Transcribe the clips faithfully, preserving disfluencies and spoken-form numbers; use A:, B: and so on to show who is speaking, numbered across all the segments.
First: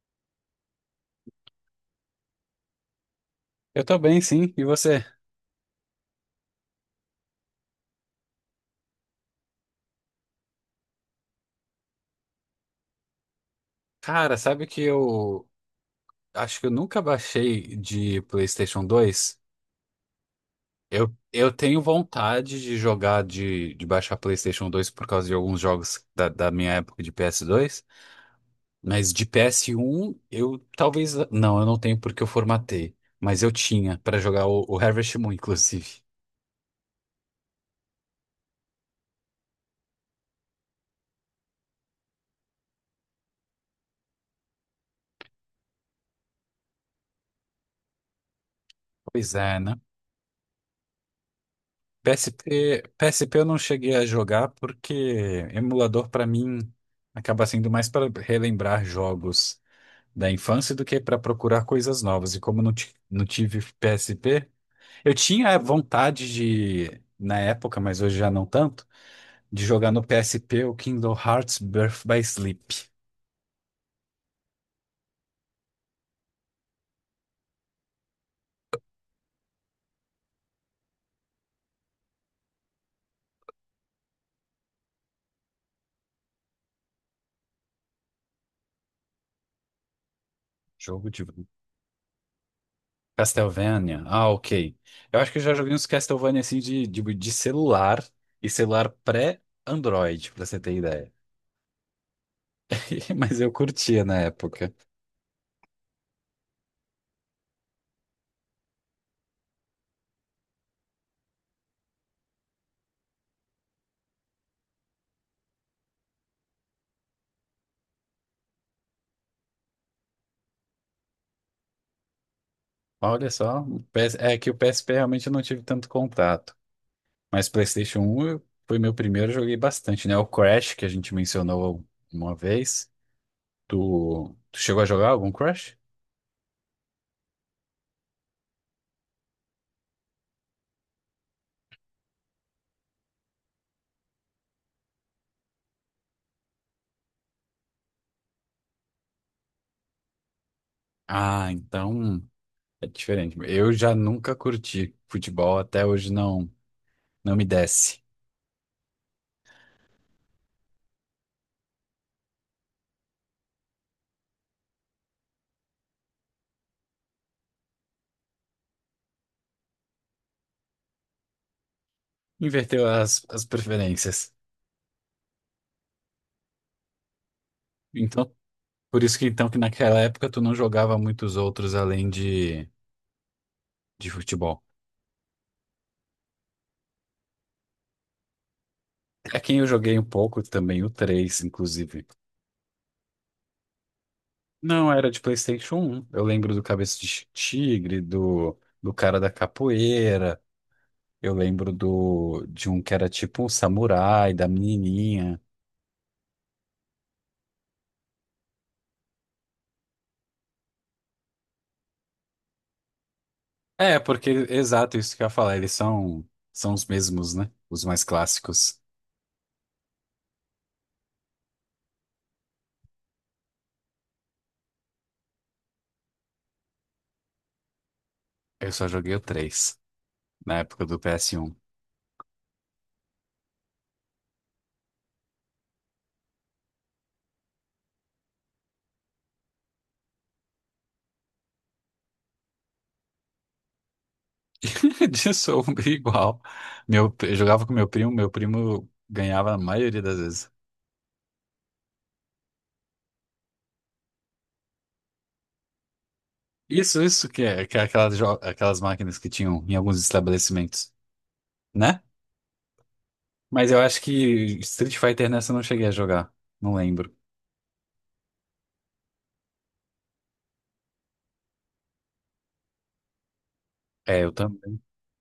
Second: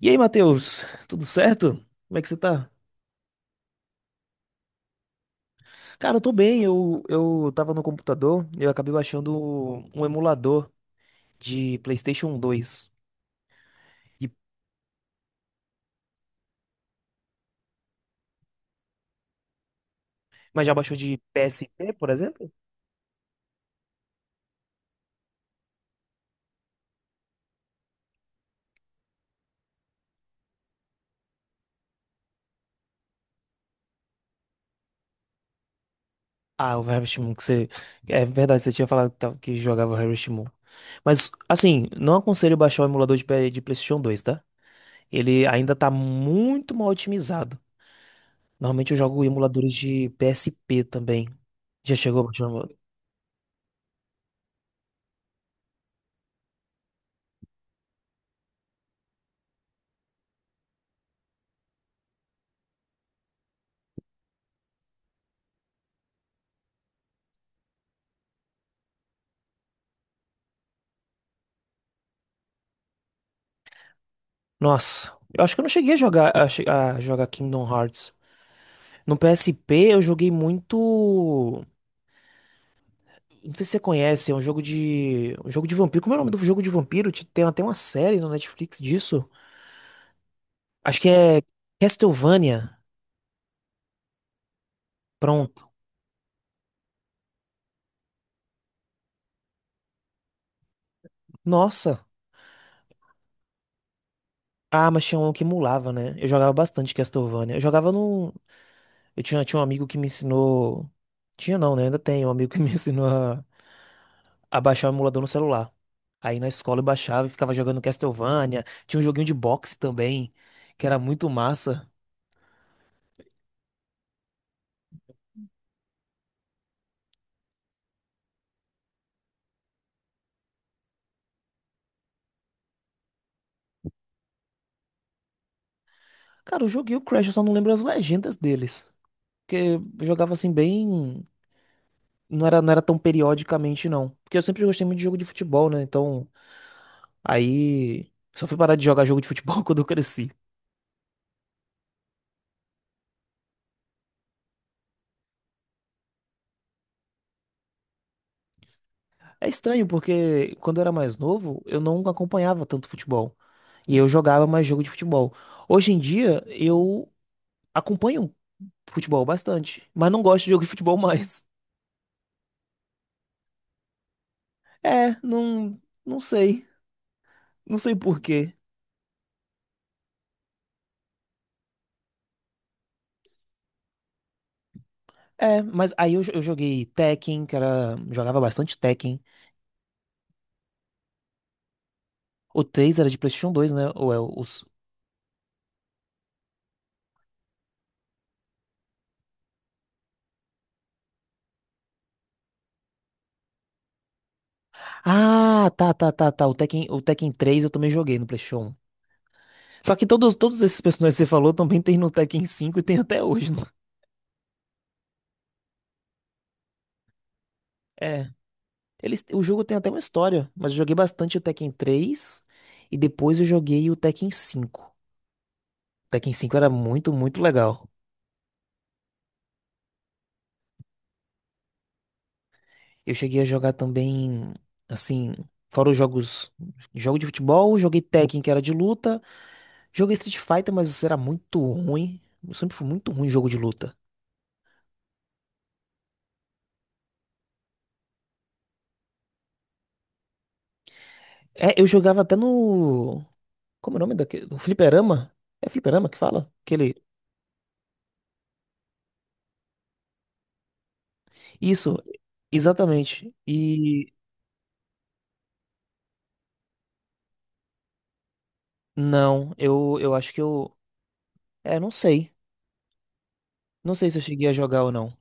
A: E aí, Matheus, tudo certo? Como é que você tá?
B: Eu tô bem, sim. E você?
A: Cara, eu tô bem. Eu, eu tava no computador e eu acabei baixando um emulador de PlayStation dois. E-
B: Cara, sabe que eu acho que eu nunca baixei de PlayStation dois?
A: Mas já baixou
B: Eu,
A: de
B: eu tenho
A: P S P, por exemplo?
B: vontade de jogar, de, de baixar PlayStation dois por causa de alguns jogos da, da minha época de P S dois, mas de P S um eu talvez. Não, eu não tenho porque eu formatei, mas eu tinha pra jogar o, o Harvest Moon, inclusive.
A: Ah, o Harvest Moon, que você. É verdade, você tinha falado que tava- que jogava o Harvest Moon. Mas, assim, não aconselho baixar o emulador de, P- de PlayStation dois, tá? Ele ainda tá muito mal otimizado. Normalmente eu jogo
B: Pois é,
A: emuladores
B: né?
A: de P S P também. Já chegou a baixar um...
B: P S P, P S P eu não cheguei a jogar porque emulador pra mim acaba sendo mais para relembrar jogos da infância do que para procurar coisas novas. E como eu não, ti- não tive P S P, eu tinha vontade de, na época, mas hoje já não tanto, de jogar no P S P o Kingdom Hearts Birth by Sleep.
A: Nossa, eu acho que eu não cheguei a jogar a, che- a jogar Kingdom Hearts. No P S P eu joguei muito. Não sei se você conhece, é um jogo de. Um jogo de vampiro. Como é o nome do jogo de vampiro? Ti- Tem até uma série no Netflix disso. Acho que
B: Jogo de
A: é Castlevania.
B: Castlevania. Ah, ok. Eu acho que eu já
A: Pronto.
B: joguei uns Castlevania assim de, de, de celular e celular pré-Android, pra você ter ideia.
A: Nossa.
B: Mas eu curtia na época.
A: Ah, mas tinha um que emulava, né? Eu jogava bastante Castlevania. Eu jogava num. Eu tinha, tinha um amigo que me ensinou. Tinha não, né? Ainda tem um amigo que me ensinou a baixar o emulador no celular. Aí na escola eu baixava e ficava jogando Castlevania. Tinha um joguinho de boxe também, que era muito massa.
B: Olha só, o P S é que o P S P realmente eu não tive tanto contato. Mas PlayStation um eu- foi meu primeiro, eu joguei bastante, né? O Crash, que a gente mencionou uma vez. Tu, tu chegou a jogar algum Crash?
A: Cara, eu joguei o Crash, eu só não lembro as legendas deles. Porque eu jogava assim bem. Não era, não era tão periodicamente, não. Porque eu sempre gostei muito de jogo de futebol, né? Então, aí. Só fui parar de jogar jogo de futebol quando eu cresci.
B: Ah, então é diferente. Eu já nunca curti futebol, até hoje não, não me desce.
A: É estranho, porque quando eu era mais novo, eu não acompanhava tanto futebol. E eu jogava mais jogo de futebol. Hoje em dia, eu acompanho futebol bastante, mas não gosto de jogo de futebol mais.
B: Inverteu as, as preferências.
A: É, não, não sei, não sei por
B: Então,
A: quê.
B: por isso que então que naquela época tu não jogava muitos outros além de, de futebol.
A: É, mas aí eu, jo- eu joguei Tekken, que era, jogava bastante Tekken.
B: É quem eu joguei um pouco também, o três inclusive.
A: O três era de PlayStation dois, né? Ou é o- os
B: Não, era de PlayStation um. Eu lembro do Cabeça de Chi- Tigre, do, do cara da capoeira. Eu lembro do, de um que era tipo um samurai, da menininha.
A: Ah, tá, tá, tá, tá. O Tekken, o Tekken três eu também joguei no PlayStation um. Só que todos, todos esses personagens que você falou também tem no Tekken cinco e tem até hoje, né?
B: É, porque, exato, isso que eu ia falar. Eles são, são os mesmos, né? Os mais
A: É.
B: clássicos.
A: Eles, o jogo tem até uma história, mas eu joguei bastante o Tekken três e depois eu joguei o Tekken cinco. O Tekken cinco era muito, muito legal.
B: Eu só joguei o três, na época do ps um.
A: Eu cheguei a jogar também, assim, fora os jogos, jogo de futebol, joguei Tekken, que era de luta, joguei Street Fighter, mas isso era muito ruim. Eu sempre fui muito ruim em jogo de luta.
B: De sombra igual. Meu, eu jogava com meu primo, meu primo ganhava a maioria das vezes.
A: É, eu jogava até no, como é o nome daquele, no fliperama? É fliperama que fala? Aquele,
B: Isso, isso que é, que é aquelas, jo- aquelas máquinas que tinham em alguns estabelecimentos,
A: isso,
B: né?
A: exatamente.
B: Mas eu acho
A: E
B: que Street Fighter nessa eu não cheguei a jogar. Não lembro.
A: não, eu eu acho que eu, é, não sei. Não sei se eu
B: É, eu
A: cheguei a jogar
B: também.
A: ou não,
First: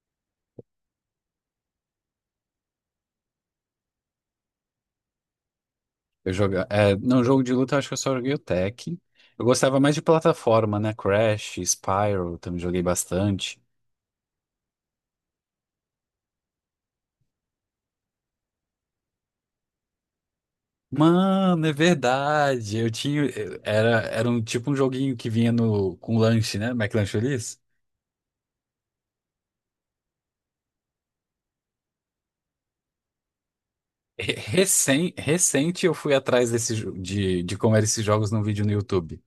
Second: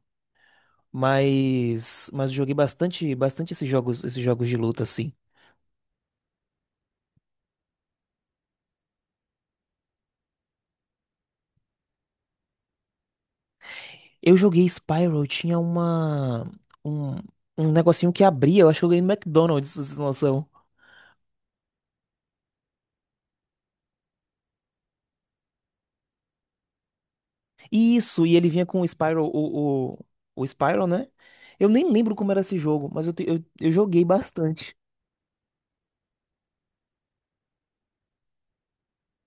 A: mas mas eu joguei bastante, bastante esses jogos, esses jogos de luta assim.
B: Eu joga... é, não, jogo de luta eu acho que eu só joguei o Tekken. Eu gostava mais de plataforma, né? Crash, Spyro, também joguei bastante.
A: Eu joguei Spyro, tinha uma. Um, um negocinho que abria, eu acho que eu ganhei no McDonald's, pra vocês terem noção.
B: Mano, é verdade. Eu tinha. eu- Era, era um tipo um joguinho que vinha no, com lanche, né? McLancholis.
A: Isso, e ele vinha com o Spyro, o, o, o Spyro, né? Eu nem lembro como era esse jogo, mas eu, te- eu, eu joguei bastante.
B: Recém, recente eu fui atrás desse, jo- de, de como eram esses jogos num vídeo no YouTube.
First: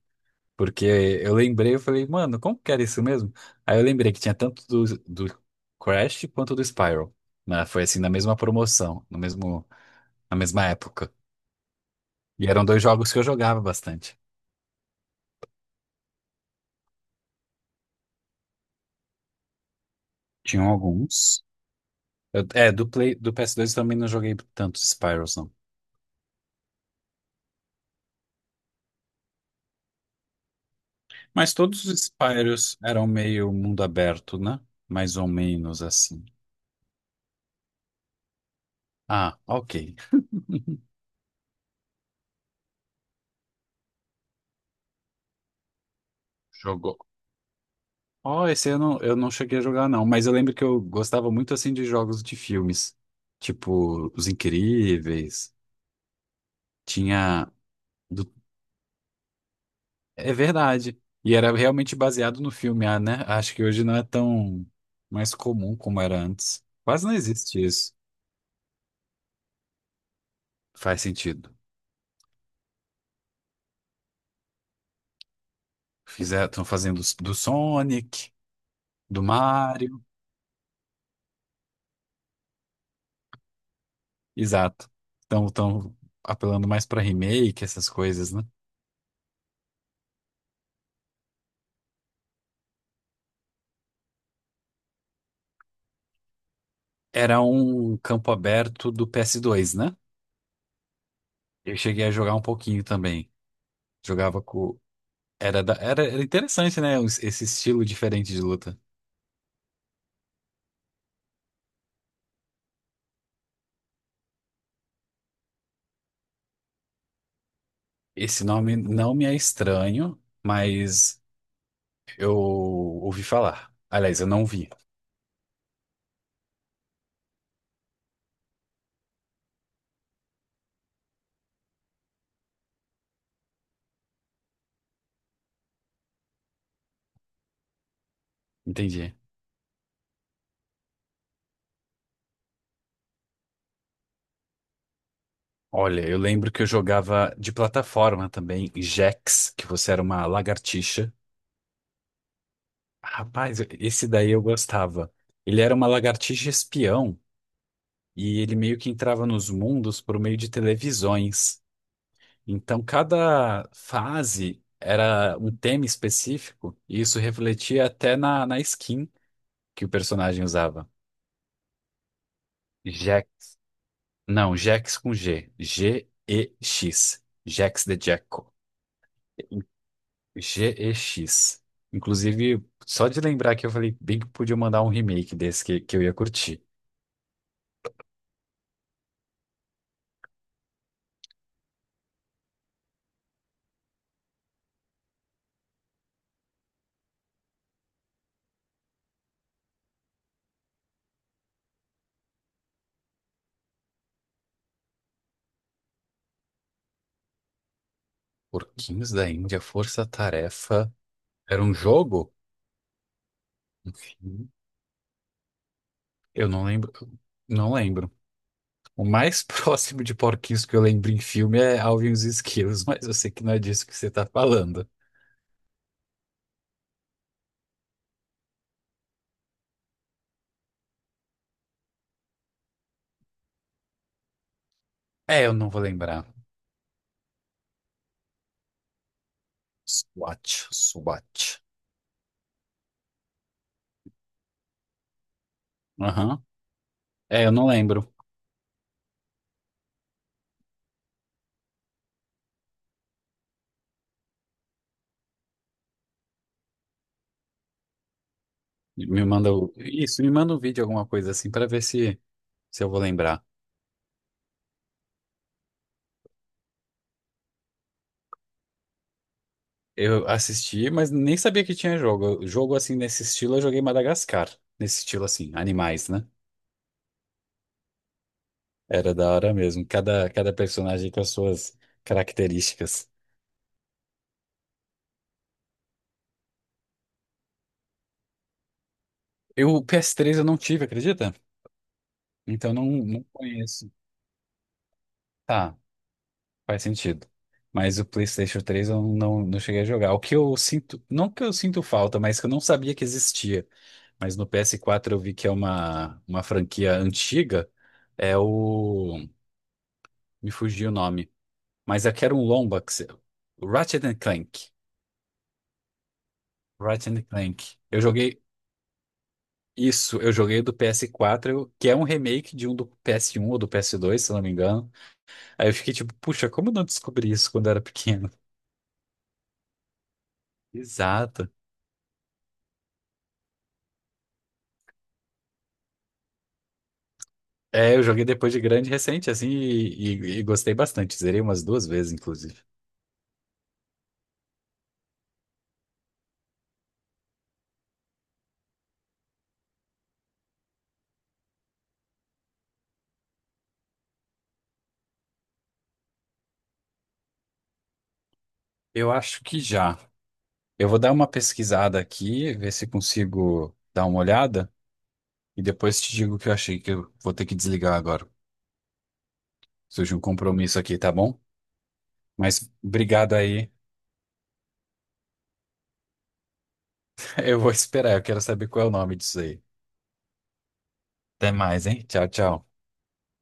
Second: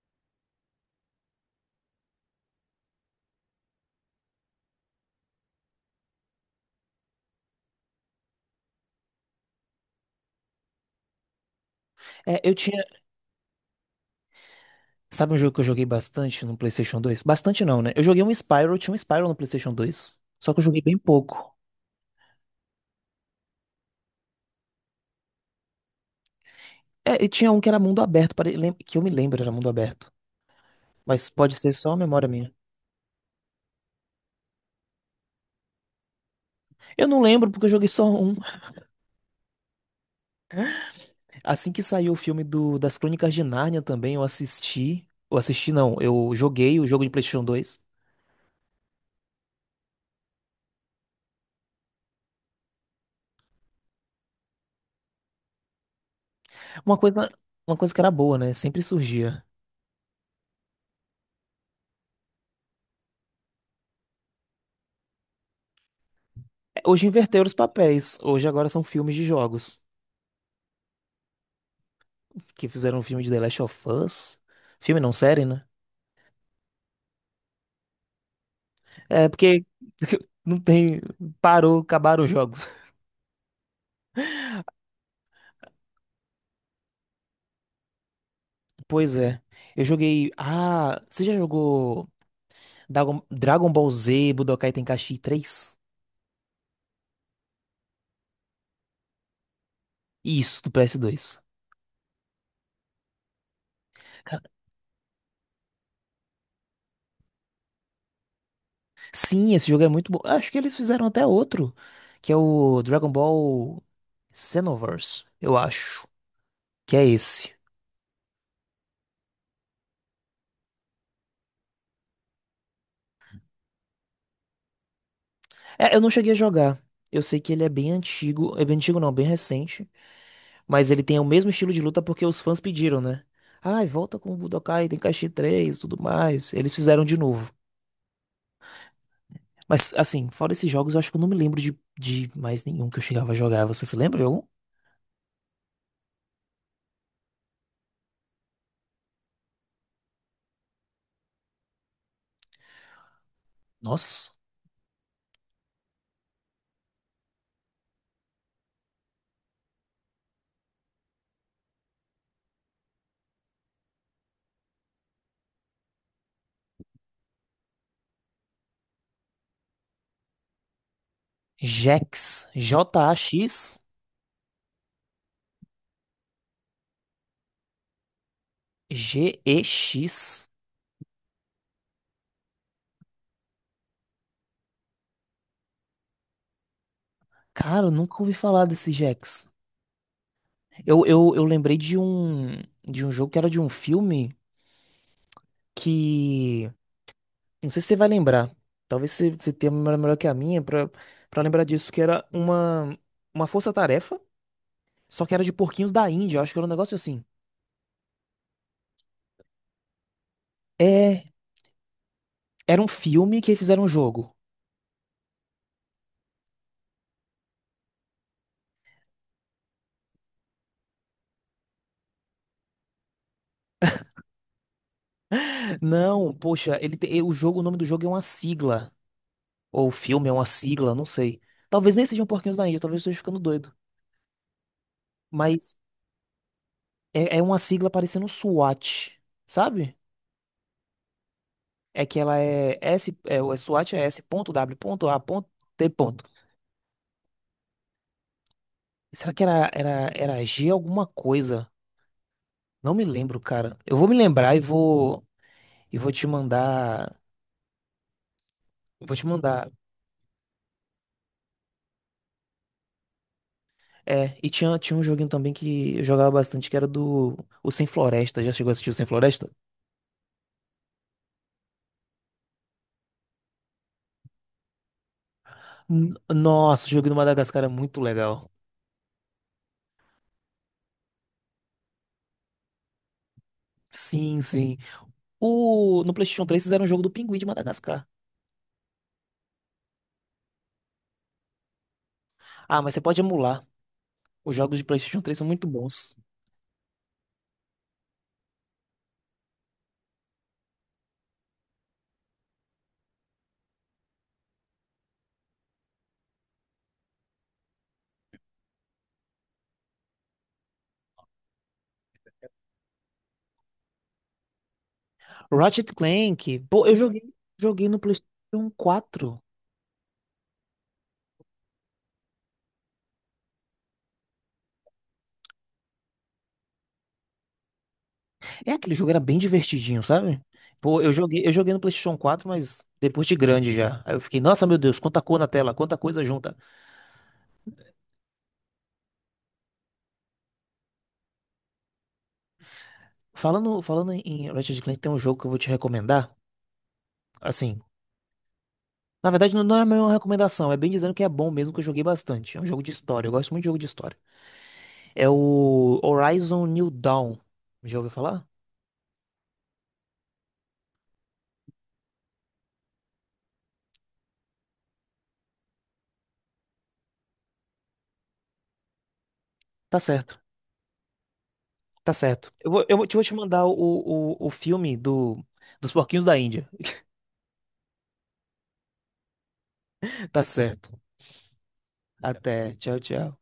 B: Porque eu lembrei, eu falei, mano, como que era isso mesmo? Aí eu lembrei que tinha tanto do, do Crash quanto do Spyro. Né? Foi assim, na mesma promoção, no mesmo, na mesma época.
A: É,
B: E
A: eu
B: eram dois
A: tinha.
B: jogos que eu jogava bastante.
A: Sabe um jogo que eu joguei bastante no PlayStation dois? Bastante não, né? Eu joguei um Spyro, tinha um Spyro no PlayStation dois. Só que eu
B: Tinham
A: joguei bem
B: alguns.
A: pouco.
B: Eu- é, do Play, do P S dois eu também não joguei tantos Spyros, não.
A: É, e tinha um que era mundo aberto, pare- lem- que eu me lembro era mundo aberto. Mas
B: Mas
A: pode ser
B: todos
A: só a
B: os
A: memória minha.
B: Spyros eram meio mundo aberto, né? Mais ou menos assim.
A: Eu não lembro porque eu joguei só um.
B: Ah, ok.
A: Assim que saiu o filme do, das Crônicas de Nárnia também, eu assisti. Eu assisti, não, eu joguei o
B: Jogou.
A: jogo de PlayStation dois.
B: Ó, esse eu não, eu não cheguei a jogar, não. Mas eu lembro que eu gostava muito, assim, de jogos de filmes. Tipo, Os Incríveis.
A: Uma coisa,
B: Tinha...
A: uma coisa que era
B: do-
A: boa, né? Sempre surgia.
B: É verdade. E era realmente baseado no filme, ah, né? Acho que hoje não é tão mais comum como era antes.
A: É,
B: Quase
A: hoje
B: não
A: inverteram os
B: existe isso.
A: papéis. Hoje agora são filmes de jogos.
B: Faz sentido.
A: Que fizeram um filme de The Last of Us. Filme não, série, né?
B: Fizeram, estão fazendo s- do Sonic, do
A: É, porque
B: Mario.
A: não tem. Parou, acabaram os jogos.
B: Exato. Estão estão apelando mais para remake, essas coisas, né?
A: Pois é. Eu joguei. Ah, você já jogou Dragon, Dragon Ball Z Budokai Tenkaichi três?
B: Era um campo aberto do ps dois né?
A: Isso, do P S dois.
B: Eu cheguei a jogar um pouquinho também. Jogava com. Era, da- era, era interessante, né? os- Esse estilo diferente de luta.
A: Sim, esse jogo é muito bom. Acho que eles fizeram até outro, que é o Dragon Ball Xenoverse, eu acho. Que é esse.
B: Esse nome não me é estranho, mas eu ouvi falar. Aliás, eu não vi.
A: É, eu não cheguei a jogar. Eu sei que ele é bem antigo. É bem antigo não, bem recente. Mas ele tem o mesmo estilo de luta porque os fãs pediram, né? Ai, volta com o Budokai Tenkaichi três e tudo mais. Eles fizeram de novo.
B: Entendi.
A: Mas, assim, fora esses jogos, eu acho que eu não me lembro de, de mais nenhum que eu chegava a jogar. Você se lembra de algum?
B: Olha, eu lembro que eu jogava de plataforma também, Jax, que você era uma lagartixa. Rapaz, esse
A: Nossa.
B: daí eu gostava. Ele era uma lagartixa espião e ele meio que entrava nos mundos por meio de televisões. Então, cada fase era um tema específico, e isso refletia até na, na skin que o personagem usava.
A: Jax.
B: Jax.
A: J-A-X.
B: Não, Jax com G. G-E-X. Jax de Jackal.
A: G-E-X.
B: G E X. Inclusive, só de lembrar que eu falei bem que podia mandar um remake desse que, que eu ia curtir.
A: Cara, eu nunca ouvi falar desse Jax. Eu, eu, eu lembrei de um de um jogo que era de um filme que. Não sei se você vai lembrar. Talvez você, você tenha uma memória melhor que a minha pra, pra lembrar disso, que era uma, uma força-tarefa, só que era de porquinhos da Índia. Eu acho que era um negócio assim.
B: Porquinhos da Índia, Força Tarefa.
A: É.
B: Era um jogo?
A: Era um filme que fizeram um jogo.
B: Enfim, eu não lembro. Não lembro. O mais próximo de porquinhos que eu lembro em filme é Alvin e os Esquilos, mas eu sei que não é disso que você tá falando.
A: Não, poxa, ele te- o jogo, o nome do jogo é uma sigla. Ou o filme é uma sigla, não sei. Talvez nem sejam porquinhos da Índia, talvez eu esteja ficando doido.
B: É, eu não
A: Mas
B: vou lembrar.
A: É, é uma sigla parecendo SWAT, sabe?
B: SWAT, SWAT.
A: É que ela é S, é, o SWAT é S W A T.
B: Aham. É, eu não lembro.
A: Será que era, era, era G alguma coisa? Não me lembro, cara. Eu vou me lembrar e vou e vou te mandar, vou te
B: Me manda
A: mandar.
B: o... Isso, me manda um vídeo, alguma coisa assim, pra ver se, se eu vou lembrar.
A: É, e tinha tinha um joguinho também que eu jogava bastante, que era do o Sem Floresta. Já chegou a assistir o Sem Floresta?
B: Eu assisti, mas nem sabia que tinha jogo. Jogo assim, nesse estilo, eu joguei Madagascar. Nesse estilo assim, animais,
A: N-
B: né?
A: Nossa, o jogo do Madagascar é muito legal.
B: Era da hora mesmo. Cada, cada personagem com as suas características.
A: Sim, sim. O, no PlayStation três fizeram um jogo do Pinguim de Madagascar.
B: Eu, o P S três eu não tive, acredita? Então
A: Ah,
B: não,
A: mas você pode
B: não
A: emular.
B: conheço.
A: Os jogos de PlayStation três são muito
B: Tá,
A: bons.
B: faz sentido. Mas o PlayStation três eu não, não cheguei a jogar. O que eu sinto, não que eu sinto falta, mas que eu não sabia que existia. Mas no ps quatro eu vi que é uma, uma, franquia antiga. É o. Me fugiu o nome. Mas é que era um lomba. Que se- Ratchet and Clank.
A: Ratchet Clank, pô, eu
B: Ratchet
A: joguei,
B: and Clank.
A: joguei no
B: Eu joguei.
A: PlayStation quatro.
B: Isso, eu joguei do ps quatro que é um remake de um do ps um ou do ps dois se não me engano. Aí eu fiquei tipo, puxa, como eu não descobri isso quando eu era pequeno?
A: É aquele jogo era bem divertidinho, sabe? Pô, eu joguei,
B: Exato.
A: eu joguei no PlayStation quatro, mas depois de grande já. Aí eu fiquei, nossa, meu Deus, quanta cor na tela, quanta coisa junta.
B: É, eu joguei depois de grande, recente, assim, e, e- e gostei bastante. Zerei umas duas vezes, inclusive.
A: Falando, falando em Ratchet Clank, tem um jogo que eu vou te recomendar. Assim, na verdade não não é uma recomendação, é bem dizendo que é bom mesmo que eu joguei bastante. É um jogo de história, eu gosto muito de jogo de história. É o Horizon New Dawn. Já ouviu falar?
B: Eu acho que já. Eu vou dar uma pesquisada aqui, ver se consigo dar uma olhada, e depois te digo o que eu achei que eu vou ter que desligar agora.
A: Tá
B: Surgiu um
A: certo.
B: compromisso aqui, tá bom?
A: Tá certo.
B: Mas
A: Eu vou, eu vou te vou
B: obrigado
A: te mandar
B: aí.
A: o, o, o filme do, dos porquinhos da Índia.
B: Eu vou esperar, eu quero saber qual é o nome disso aí.
A: Tá certo.
B: Até mais, hein? Tchau, tchau.
A: Até. Tchau, tchau.